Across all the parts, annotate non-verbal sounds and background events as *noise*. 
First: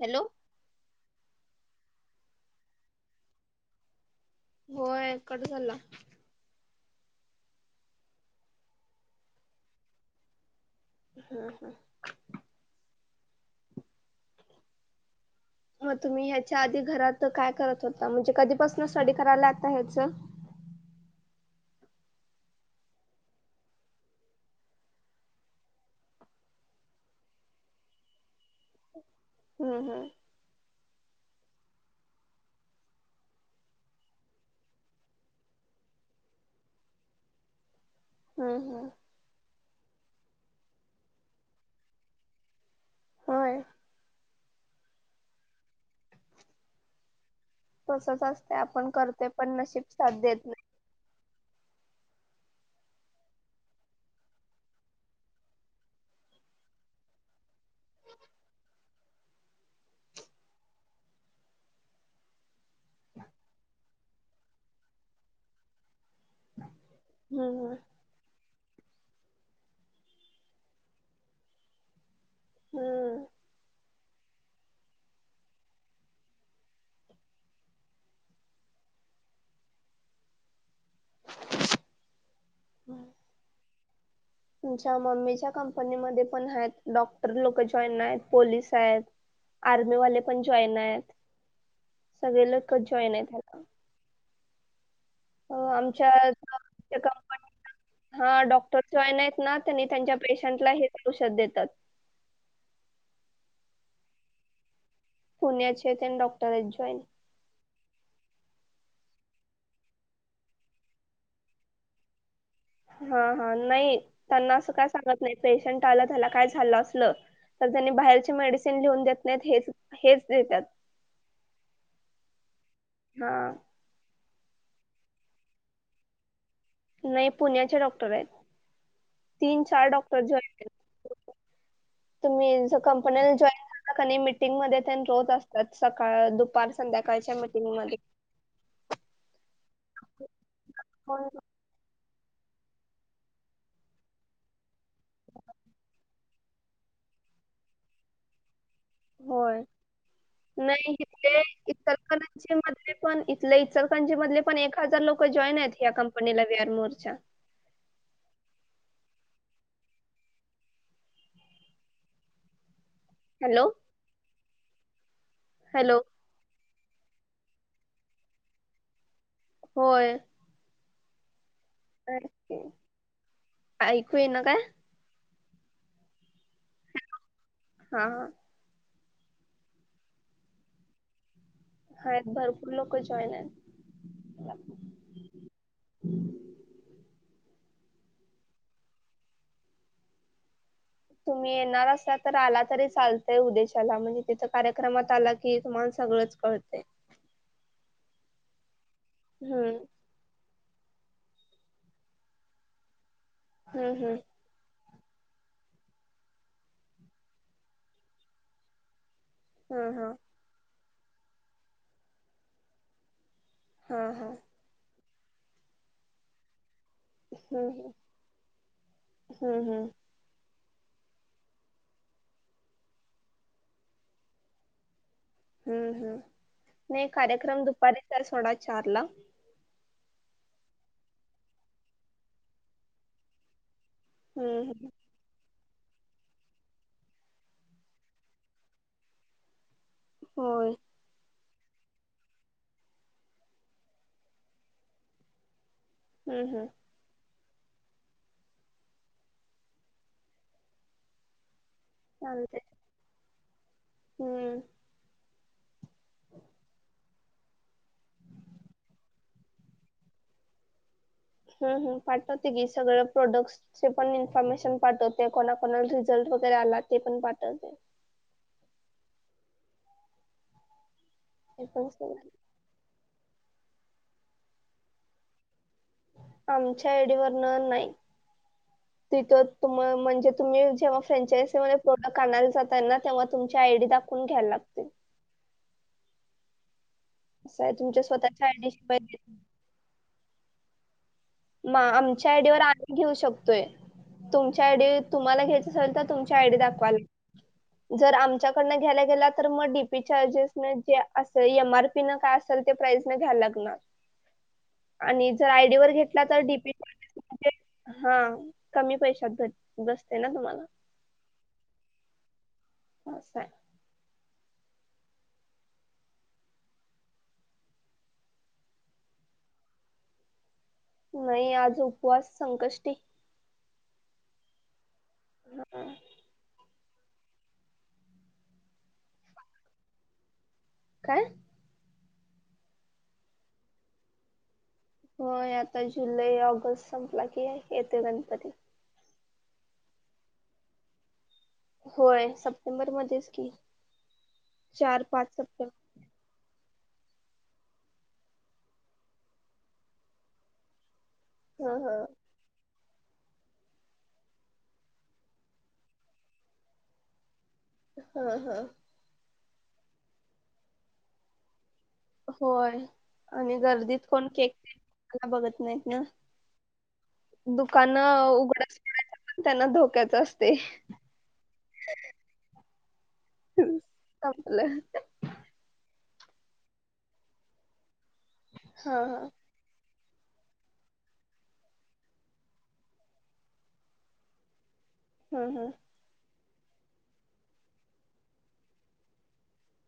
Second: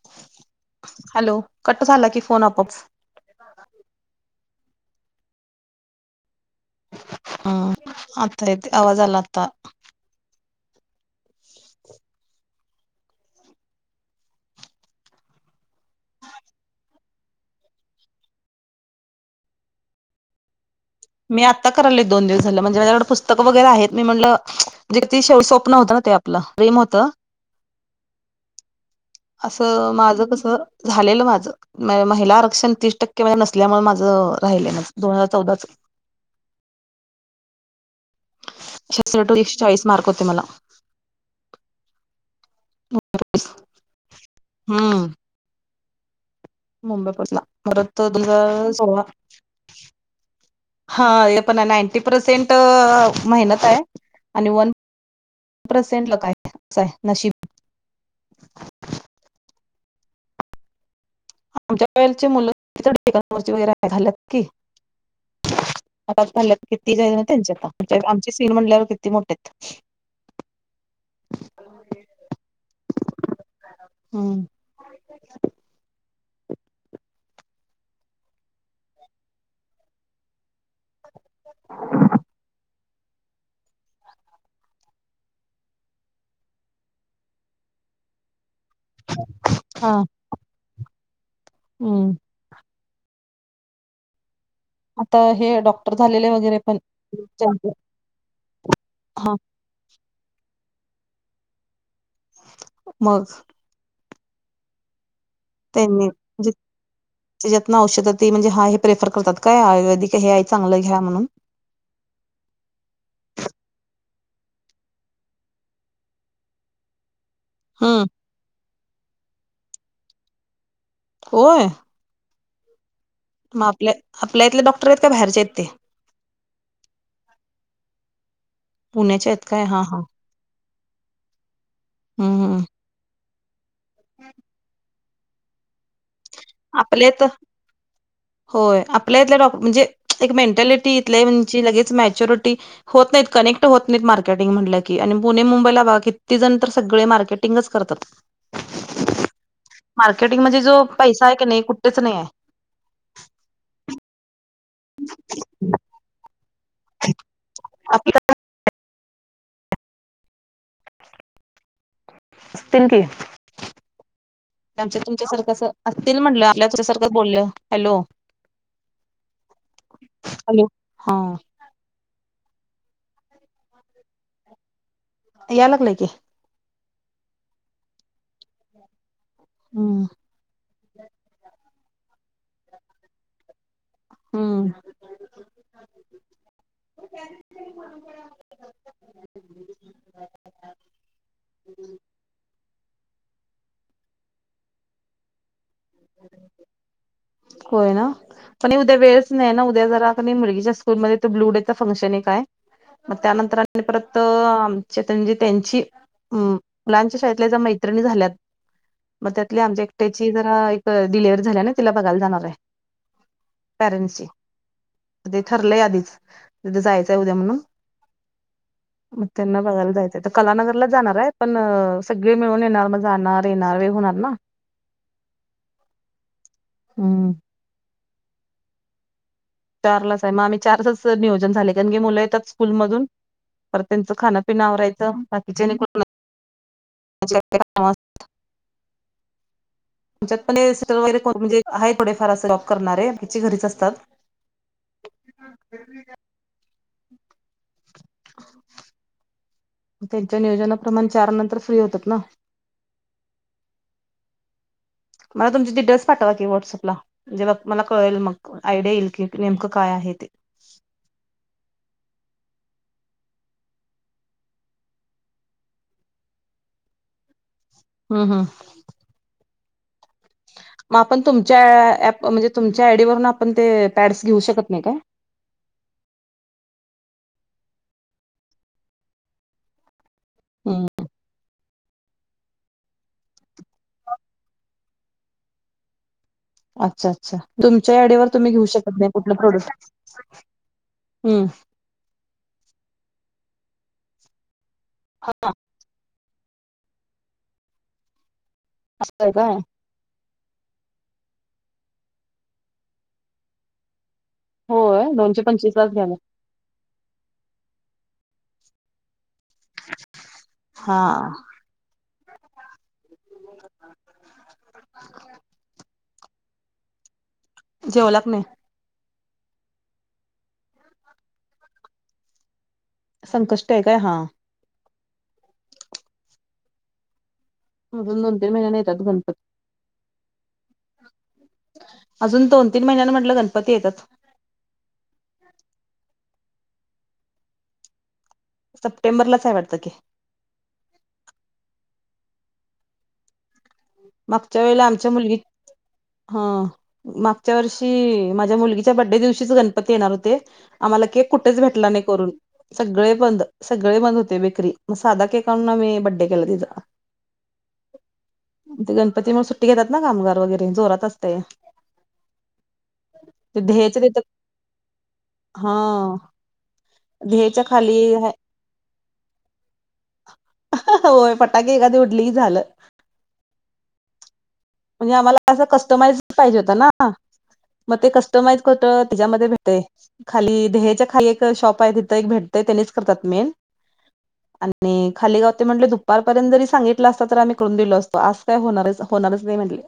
Hello hello, cut झाला की phone आपच होय, कट झाला ह, आता येतो आवाज आला आता. हम्म, हम् मग तुम्ही ह्याच्या आधी घरात काय करत होता? म्हणजे, कधीपासून स्टडी करायला आता ह्याच. *unintelligible* मी आता कराली दोन दिवस झालं, म्हणजे माझ्याकडे पुस्तक वगैरे आहेत, मी म्हटलं, जे कि ते स्वप्न होतं ना, ते आपलं. प्रेम होतं? *unintelligible* असं हम्म माझं कस झालेलं माझं महिला आरक्षण तीस टक्के नसल्यामुळे माझं राहिलं दोन हजार चौदाच *unintelligible* हम्म हम्म *inaudible* चाळीस मार्क होते मला *inaudible* होय हम्म मुंबईपला परत दु तसच असते आपण सोळा करतोय पण नशीब साथ देत नाही हा पण नाइनटी पर्सेंट मेहनत आहे आणि वन प सेंट ल का आहे असं आहे नशीब *unintelligible* आमच्या वेळेचे मुलं *inaudible* किती जाल ना त्यांची हम्म आता आमची सीन म्हणल्यावर किती मोठेत हम्म हम्म *inaudible* हम्म तुमच्या मम्मीच्या कंपनीमध्ये पण आहेत डॉक्टर लोक जॉईन आहेत पोलिस त आहेत हा आर्मी वाले पण जॉइन आहेत हम्म सगळी लोकं खूप जॉइन आहेत अजून आता हे डॉक्टर झालेले वगैरे पण हा डॉक्टरशिवाय हा नाहीत ना त्यांनी त्यांच्या पेशंटला हेच औषध देतात मग पुण्याचे त्यांनी तेन डॉक्टर म्हणजे आहेत जॉइन त्याच्यातन औषधं म्हणजे हा प्रेफर करतात का आयुवेदिक हे चांगलं घ्या म्हणून हा हा नाही त्यांना असं काय सांगत नाही पेशंट आलं त्याला काय झालं असल तर त्यांनी हम्म बाहेरचे मेडिसिन लिहून देत नाहीत हेच देतात होय हा मग आपल्या आपल्या इथले डॉक्टर आहेत का बाहेरचे आहेत ते नाही पुण्याचे डॉक्टर आहेत पुण्याचे आहेत तीन काय हा चार हा डॉक्टर जे अस हम्म तुम्ही कंपनीला जॉइन झाला की नाही मीटिंग मध्ये तेन रोज असत्यात सका आपल्या इथ होय आपल्यातल्या डॉ म्हणजे एक मेंटॅलिटी इथय होय म्हणे लगेच म चिरोटी होत नाही कनेक्ट होत नाहीत मार्केटिंग म्हणलं की आणि पुणे मुंबईला बघा किती जण तर सगळे मार्के मार्केटिंगच करतात. मार्केटिंग म्हणजे जो पैसा आहे की नाही कुठेच नाही आहे. इतरकांचे मले पण इथल्या इतरकांचे मधले पण एक हजार लोक जॉइनेत या कंपनी ला वी आर मोर् च्या. आपल्या असतील की हॅलो आमच्या- तुमच्या सारख हॅलो असतील म्हंलं आपल्यासारख बोल हॅलो. होय. ह. ऐकू यईना काय? यालागलय की. हा ह. हम्म. हा भरपूर लोक जॉईने. ह हम्म *inaudible* *unintelligible* तुम्ही येणार असा तर आला तरी चालतय उदेशाला म्हणजे तिथ कार्यक्रमात आला कि तुम्हाला सगळच कळते. होय ना पण उद्या वेळच नाही ना उद्या जरा मुलगीच्या स्कूलमध्येत ब्लू डे फंक्शने काय? मग त्यानंतर हम्म हम्म परत म्हणजे त्यांची मुलांच्या शाळेतल्या ज्या मैत्रिणी झाल्यात, मग त्यातली आमच्या हा हा एकट्याची जरा एक डिलेवरी झाली ना तिला बघायला जाणारे. हा हा. ते ठरलंय आधीच. तिथ जायचंय उद्या म्हणून हम्म मग हम्म त्यांना हम्म बघायला जायचंय त कालन लच जाणारे पण सगळे मिळून येणार मग जाणार येणार होणार ना. हम्म हम्म नाही हम्म कार्यक्रम दुपारी तर सोडा चार ला. चारलाचे मग आम्ही चारचच नियोजन झाले कारण की मुलं येतात स्कूलमधून. पर त्यांचं हम्म खानापिना हम्म आवरायं. विज *unintelligible* तुच्यात प होय सिटर वगैर कर म्हणजे आहे थोडे फार अस जॉब करणारे ह्याची घरीच असतात. हम्म हम्म. *inaudible* त्यांच्या नियोजनाप्रमाण चार नंतर फ्री होतात ना. चालतंय हम्म. मला तुमचे डटेल्स पाठवा की व्हटसअपला. म्हणजे बघ मला कळेल मग आयडिया येईल की नेमकं काय आहे ते. हम्म हम्म. पाठवते की सगळ प्रोडक्ट चे पण इन्फॉर्मेशन पाठवते कोणा, कोणा रिझल्ट वगैरे आला ते पण पाठवते. हम्म हम्म. म आपण तुमच्या ते पण ॲप सगळं म्हणजे तुमच्या आडी वरुन आपण ते पॅड्स घेऊ शकत नाही काय? आमच्या आडीवरन नाही तिथ तुम म्हणजे तुम्ही हम्म जेव्हा फ्रचायसी मध्ये प्रॉडक्ट आनाला जात ना तेव्हा तुमची आयडी दाखवून घ्यायला लागतील. अच्छा अच्छा तुमच्या आडीवर तुम्ही घेऊ आयडी शकत शिवाय नाही देत- कुठलं प्रोडक्ट. हम् म आमच्या आयडीवर आम् घेऊ शकतोय तुमच्या आयडी तुम्हाला घ्यायच असेल त तु ची आयडी दाखवायला जर आमच्याकडन घ्यायला असं गेले आहे तर काय डीपी चार्जेस. अस एम आर पी न काय असल ते प्राइज न घ्याला लागणार. होय आणि दोनशे जर पंचवीस आयडी वर लाच घेत घ्याला तर डीपी च्स म्हणज हा कमी पैशात घट. बसते ना तुम्हाला हा ह सर. जेवलाग न. नाही आज उपवास संकष्टी. संकष्ट आहे काय हां. हम. दून दोन तीन महिन्याने येतात गणपती काय? अजून दोन तीन महिन्यांनी म्हटलं गणपती येतात. हो आता जुलै ऑगस्ट संपला की येते. सप्टेंबरलाच आहे वाटतं की होय सप्टेंबर मध्येच की मागच्या वेळेला चार आमच्या पाच मुलगी सप्टेंबर हा. मागच्या वर्षी माझ्या मुलगीच्या बडडे दिवशीच गणपती येणार होते आम्हाला केक. कुठेच हा भेटला हा नाही करून सगळे बंद सगळे बंद होते बेकरी मग साधा केक आणूनम्ही बड्डे केला तिचां ह. ते गणपतीमुळे सुट्टी घेतात ना कामगार वगैरे जोरात असते. होय. आणि गर्दीत ध्येयच्या तिथं कोण केक मला बघत नाहीत ना. ध्येच्या खाली. दुकानं उघडच पण त्यांना धोक्याच असते होय फटाके एखादी उडलीही झालं. संपलं. म्हणजे आम्हाला असं कस्टमाइज पाहिजे होत ना. मग ते कस्टमाइज करत हा हा त्यािच्यामध्ये भेटय. खाली देहाच्या खाली एक शॉप आहे तिथ एक भेटतय त्यानीच करतात मेन. आणि खाली हा गावते हा म्हटले दुपारपर्यंत जरी सांगितलं असता तर आम्ही करून दिलो असतो आज काय होणार होणारच हनाही म्हंटले.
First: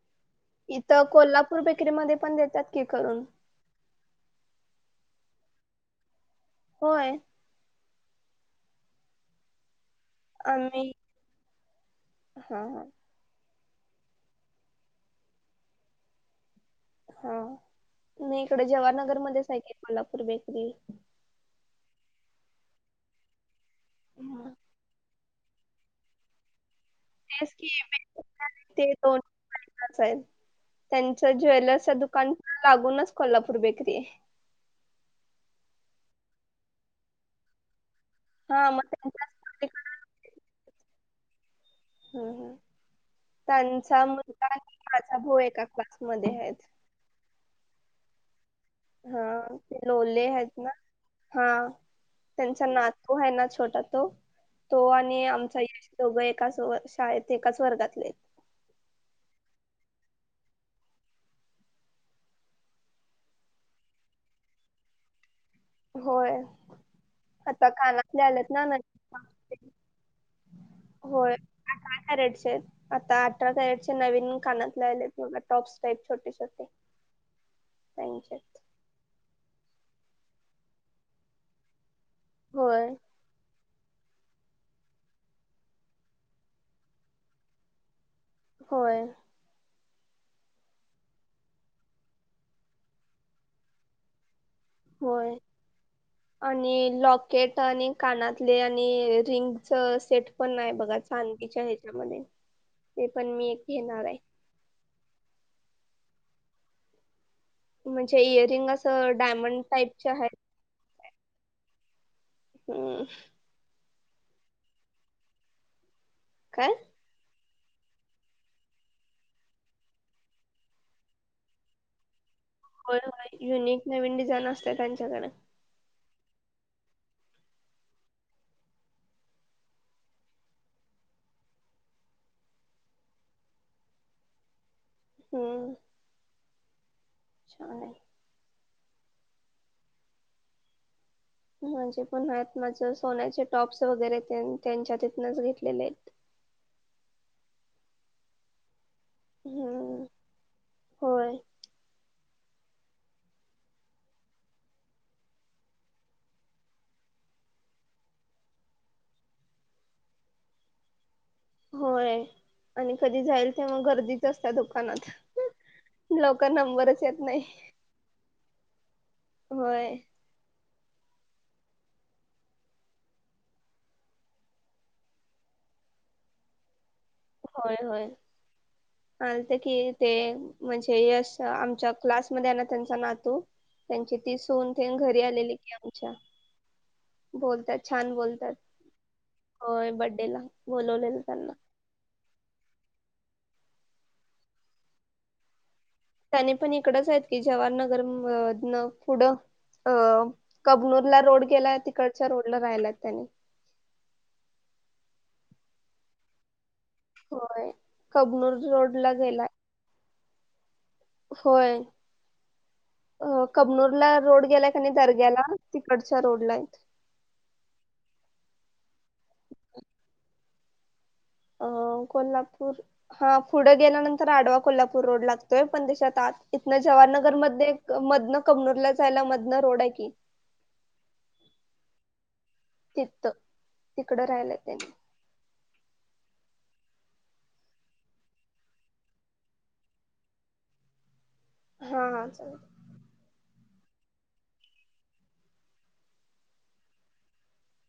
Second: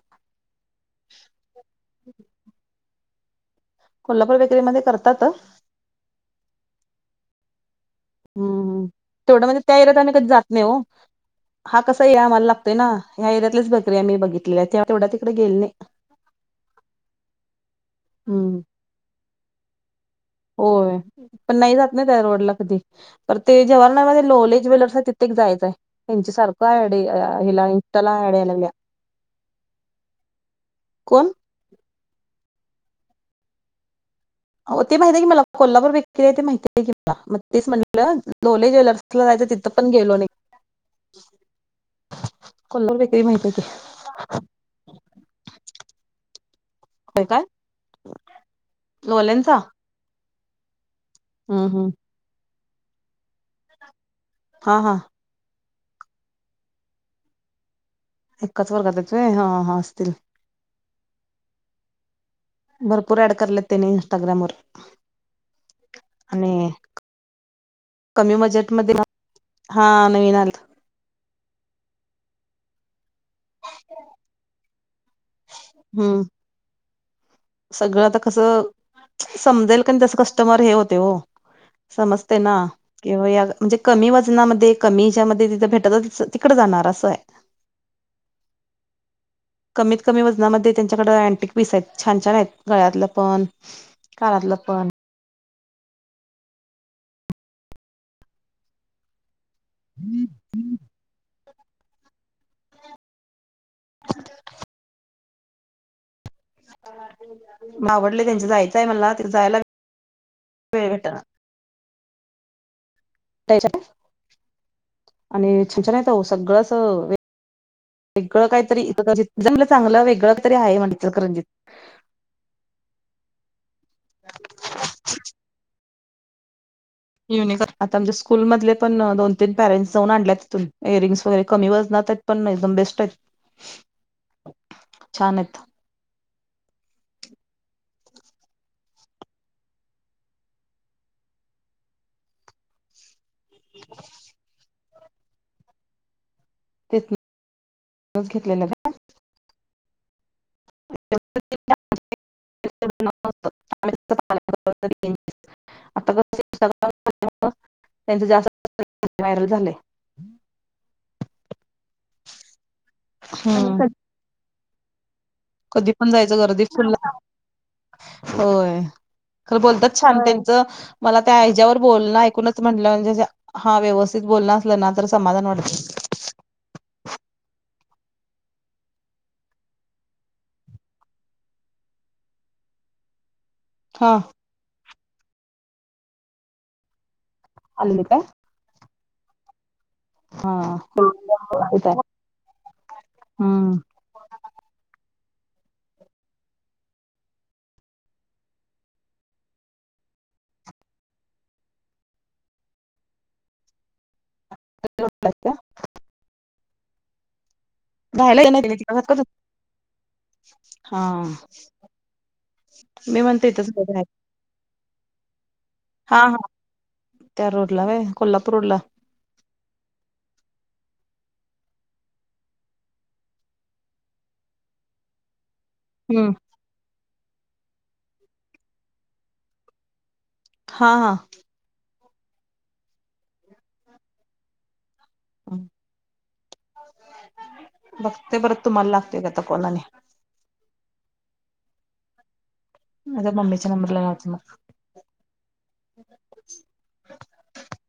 इथं कोल्हापूर बेकरी म पण देतात की करून. कोल्हापूर बेकरीमध्ये करतात. होय. हम्मम् तेवढं म्हणजे त्या एरियात कधी जात नाही हो. आम्ही हा कसा आहे ए आम्हाला हा लागतोय हा ना ह्या च बकरीया मी बघित तेवढा तिकडे गेल नाही. हा मी हम्म इकडे जवाहरनगरमध्येध्येचऐक कोल्हापूर बेकरी. होय पण नाही जात नाही त्या रोडला कधी तर ते जवारनामध्ये हा, लोले ज्वेलर्स आहे तित्येक जायचं आहे त्यांच्या सारखं. काय आय डी तेच हिला की इन्स्टा ला आय डी यायलागल्या. त्यांच ज्वेलरस दुकान लागूनच कोल्हापूर बेकरी. ते माहित आहे की मला कोल्हावरर वेक आहे ते माहित आहे की मला मग तेच म्ह हा लोले मग ज्वेलर्सला त्यांच्याच जायचं तिथं पण गेलो नाही. हम् त्यांचा मुगला माझा भाऊ एका क्लासमध्ये आहेत. होय काय. हा लोल्यांचा? ते लोले आहेत ना हा हम्म हम्म त्यां नातो आहे ना छोटा तो हा तो हा आणि आमचाश दोघं एकाच व शाळेत एकाच वर्गातले. एकाच वर्गात आहित होय हा हा असतील. भरपूर ऍड करले त्यांने इन्स्टाग्रामवरर. होय. आता कानातले कमी आलेत ना बजेटमध्ये नवीण हा नवीन आलेत होय. *unintelligible* कॅरेटचे आहेत आतात अठरा कॅरेटचे चे नवीन कानात लाले मला टॉप्स टाईप हम्म. छोटे छोटे. सगळं त त्यांचे. कसं समजल काण तसं कस्टमर हे होते हो. समजते ना, होय किंवा या म्हणजे कमी वजनामध्ये कमीज्यामध्ये तिथं भेटत तिकडे ज णार असं आय. होय. कमीत कमी वजनामध्ये त्यांच्याकडं अँटीक पीस आहेत. छान छान आहेत, गळ्यातलं पण. कानातलं. पण. होय आणि लॉकेट, आणि कानातले, आणि रिंग. चं सेट पण नाही बघा चान च्या हेच्यामध्ये ते पण मी एक घेणार आये. *inaudible* म म्हणजे आवडले त्यांच इयरिंग जायचं आहे असं मला ते जायला डायमंड टाईपचे आहेत. *inaudible* वेळ भेटना. हम् *unintelligible* आणि छछनत ओ सगळं काय असं वे *inaudible* वेगळं काहीतरी *unintelligible* चांगलं वेगळं तरी आहे म्हण इचलकरनजित. *unintelligible* युनिक नवीन डिझाईन असते त्यांच्याकडं. *unintelligible* स्कूल मधले पण दोन तीन पॅरेंट्स जाऊन आणल्या तिथून इयरिंग् वैर कमी वजणा *unintelligible* पण नाई एकदम बेस्ट आएत. *inaudible* आहेत हम्म छान आय. म्हणजे *unintelligible* सोन्याचे टॉप्स वगैरे त्यां त्यांच्या नच घेतलेले आहेत. तेच *unintelligible* नच घेतलेलं का हम्म *unintelligible* होय *unintelligible* आता क *unintelligible* त्यांचं जास् *unintelligible* व्हायरल झालय. होय, आणि कधी जाईल तेवां हम्म गर्दीच असत्या दुकानात. कधी पण जायचं लवकर गर्दी फुल्ल नंबरच येत नाही. होय, ख बोलतात होय छान त्यांचं मला त्या हेज्यावर बोलणं ऐकूनच म्हंटलं म्हणजे हा व्यवस्थित बोलणं असलं ना तर समाधान वाटतं. होय होय लतं कि ते म्हणजे यश आमच्या क्लास मध्ये आहे ना त्यांचा नातू. हा त्यांची ती सुन तेन घरी आलेली की आमच्या. बोलतात आलेली छान काय बोलतात. होय बड्डे ला हा बोलवलेलं त्यांना. इथं आहे हम्म त्यानी पण इकडच आहेत की जवाहर नगर म द्नं पुढं. अं कबनूरला रोड गेलाय तिकडच्या रोडला राहिल्याल त्यानी. *unintelligible* होयृ राहायला कबनूर रोड ला गेला, हा होय. मी अ म्हणते इथंच राहायला. कबनूरला रोड गेलाय कनई दर्ग्याला हा तिकडच्या हा रोड ला आईत. त्या रोड ला वय, कोल्हापूर रोड ला. अं कोल्हापूर हां फुढं गेल्यानंतर आडवा कोल्हापूर रोड ला. तेय पण देशात हम्म आत, इथन जवाहरनगर मध्ये मधनं कबनूरला जायला मधनं रोड आय कि. हां-हां तितथ तिकडं, राहिलं त्यांनी. हम्, बघते बर तुम्हाला लागते, का कॉल आणि, हा हा चालल, माझ मम्मीच्या नंबर ला लावते मग,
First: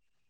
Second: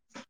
*unintelligible*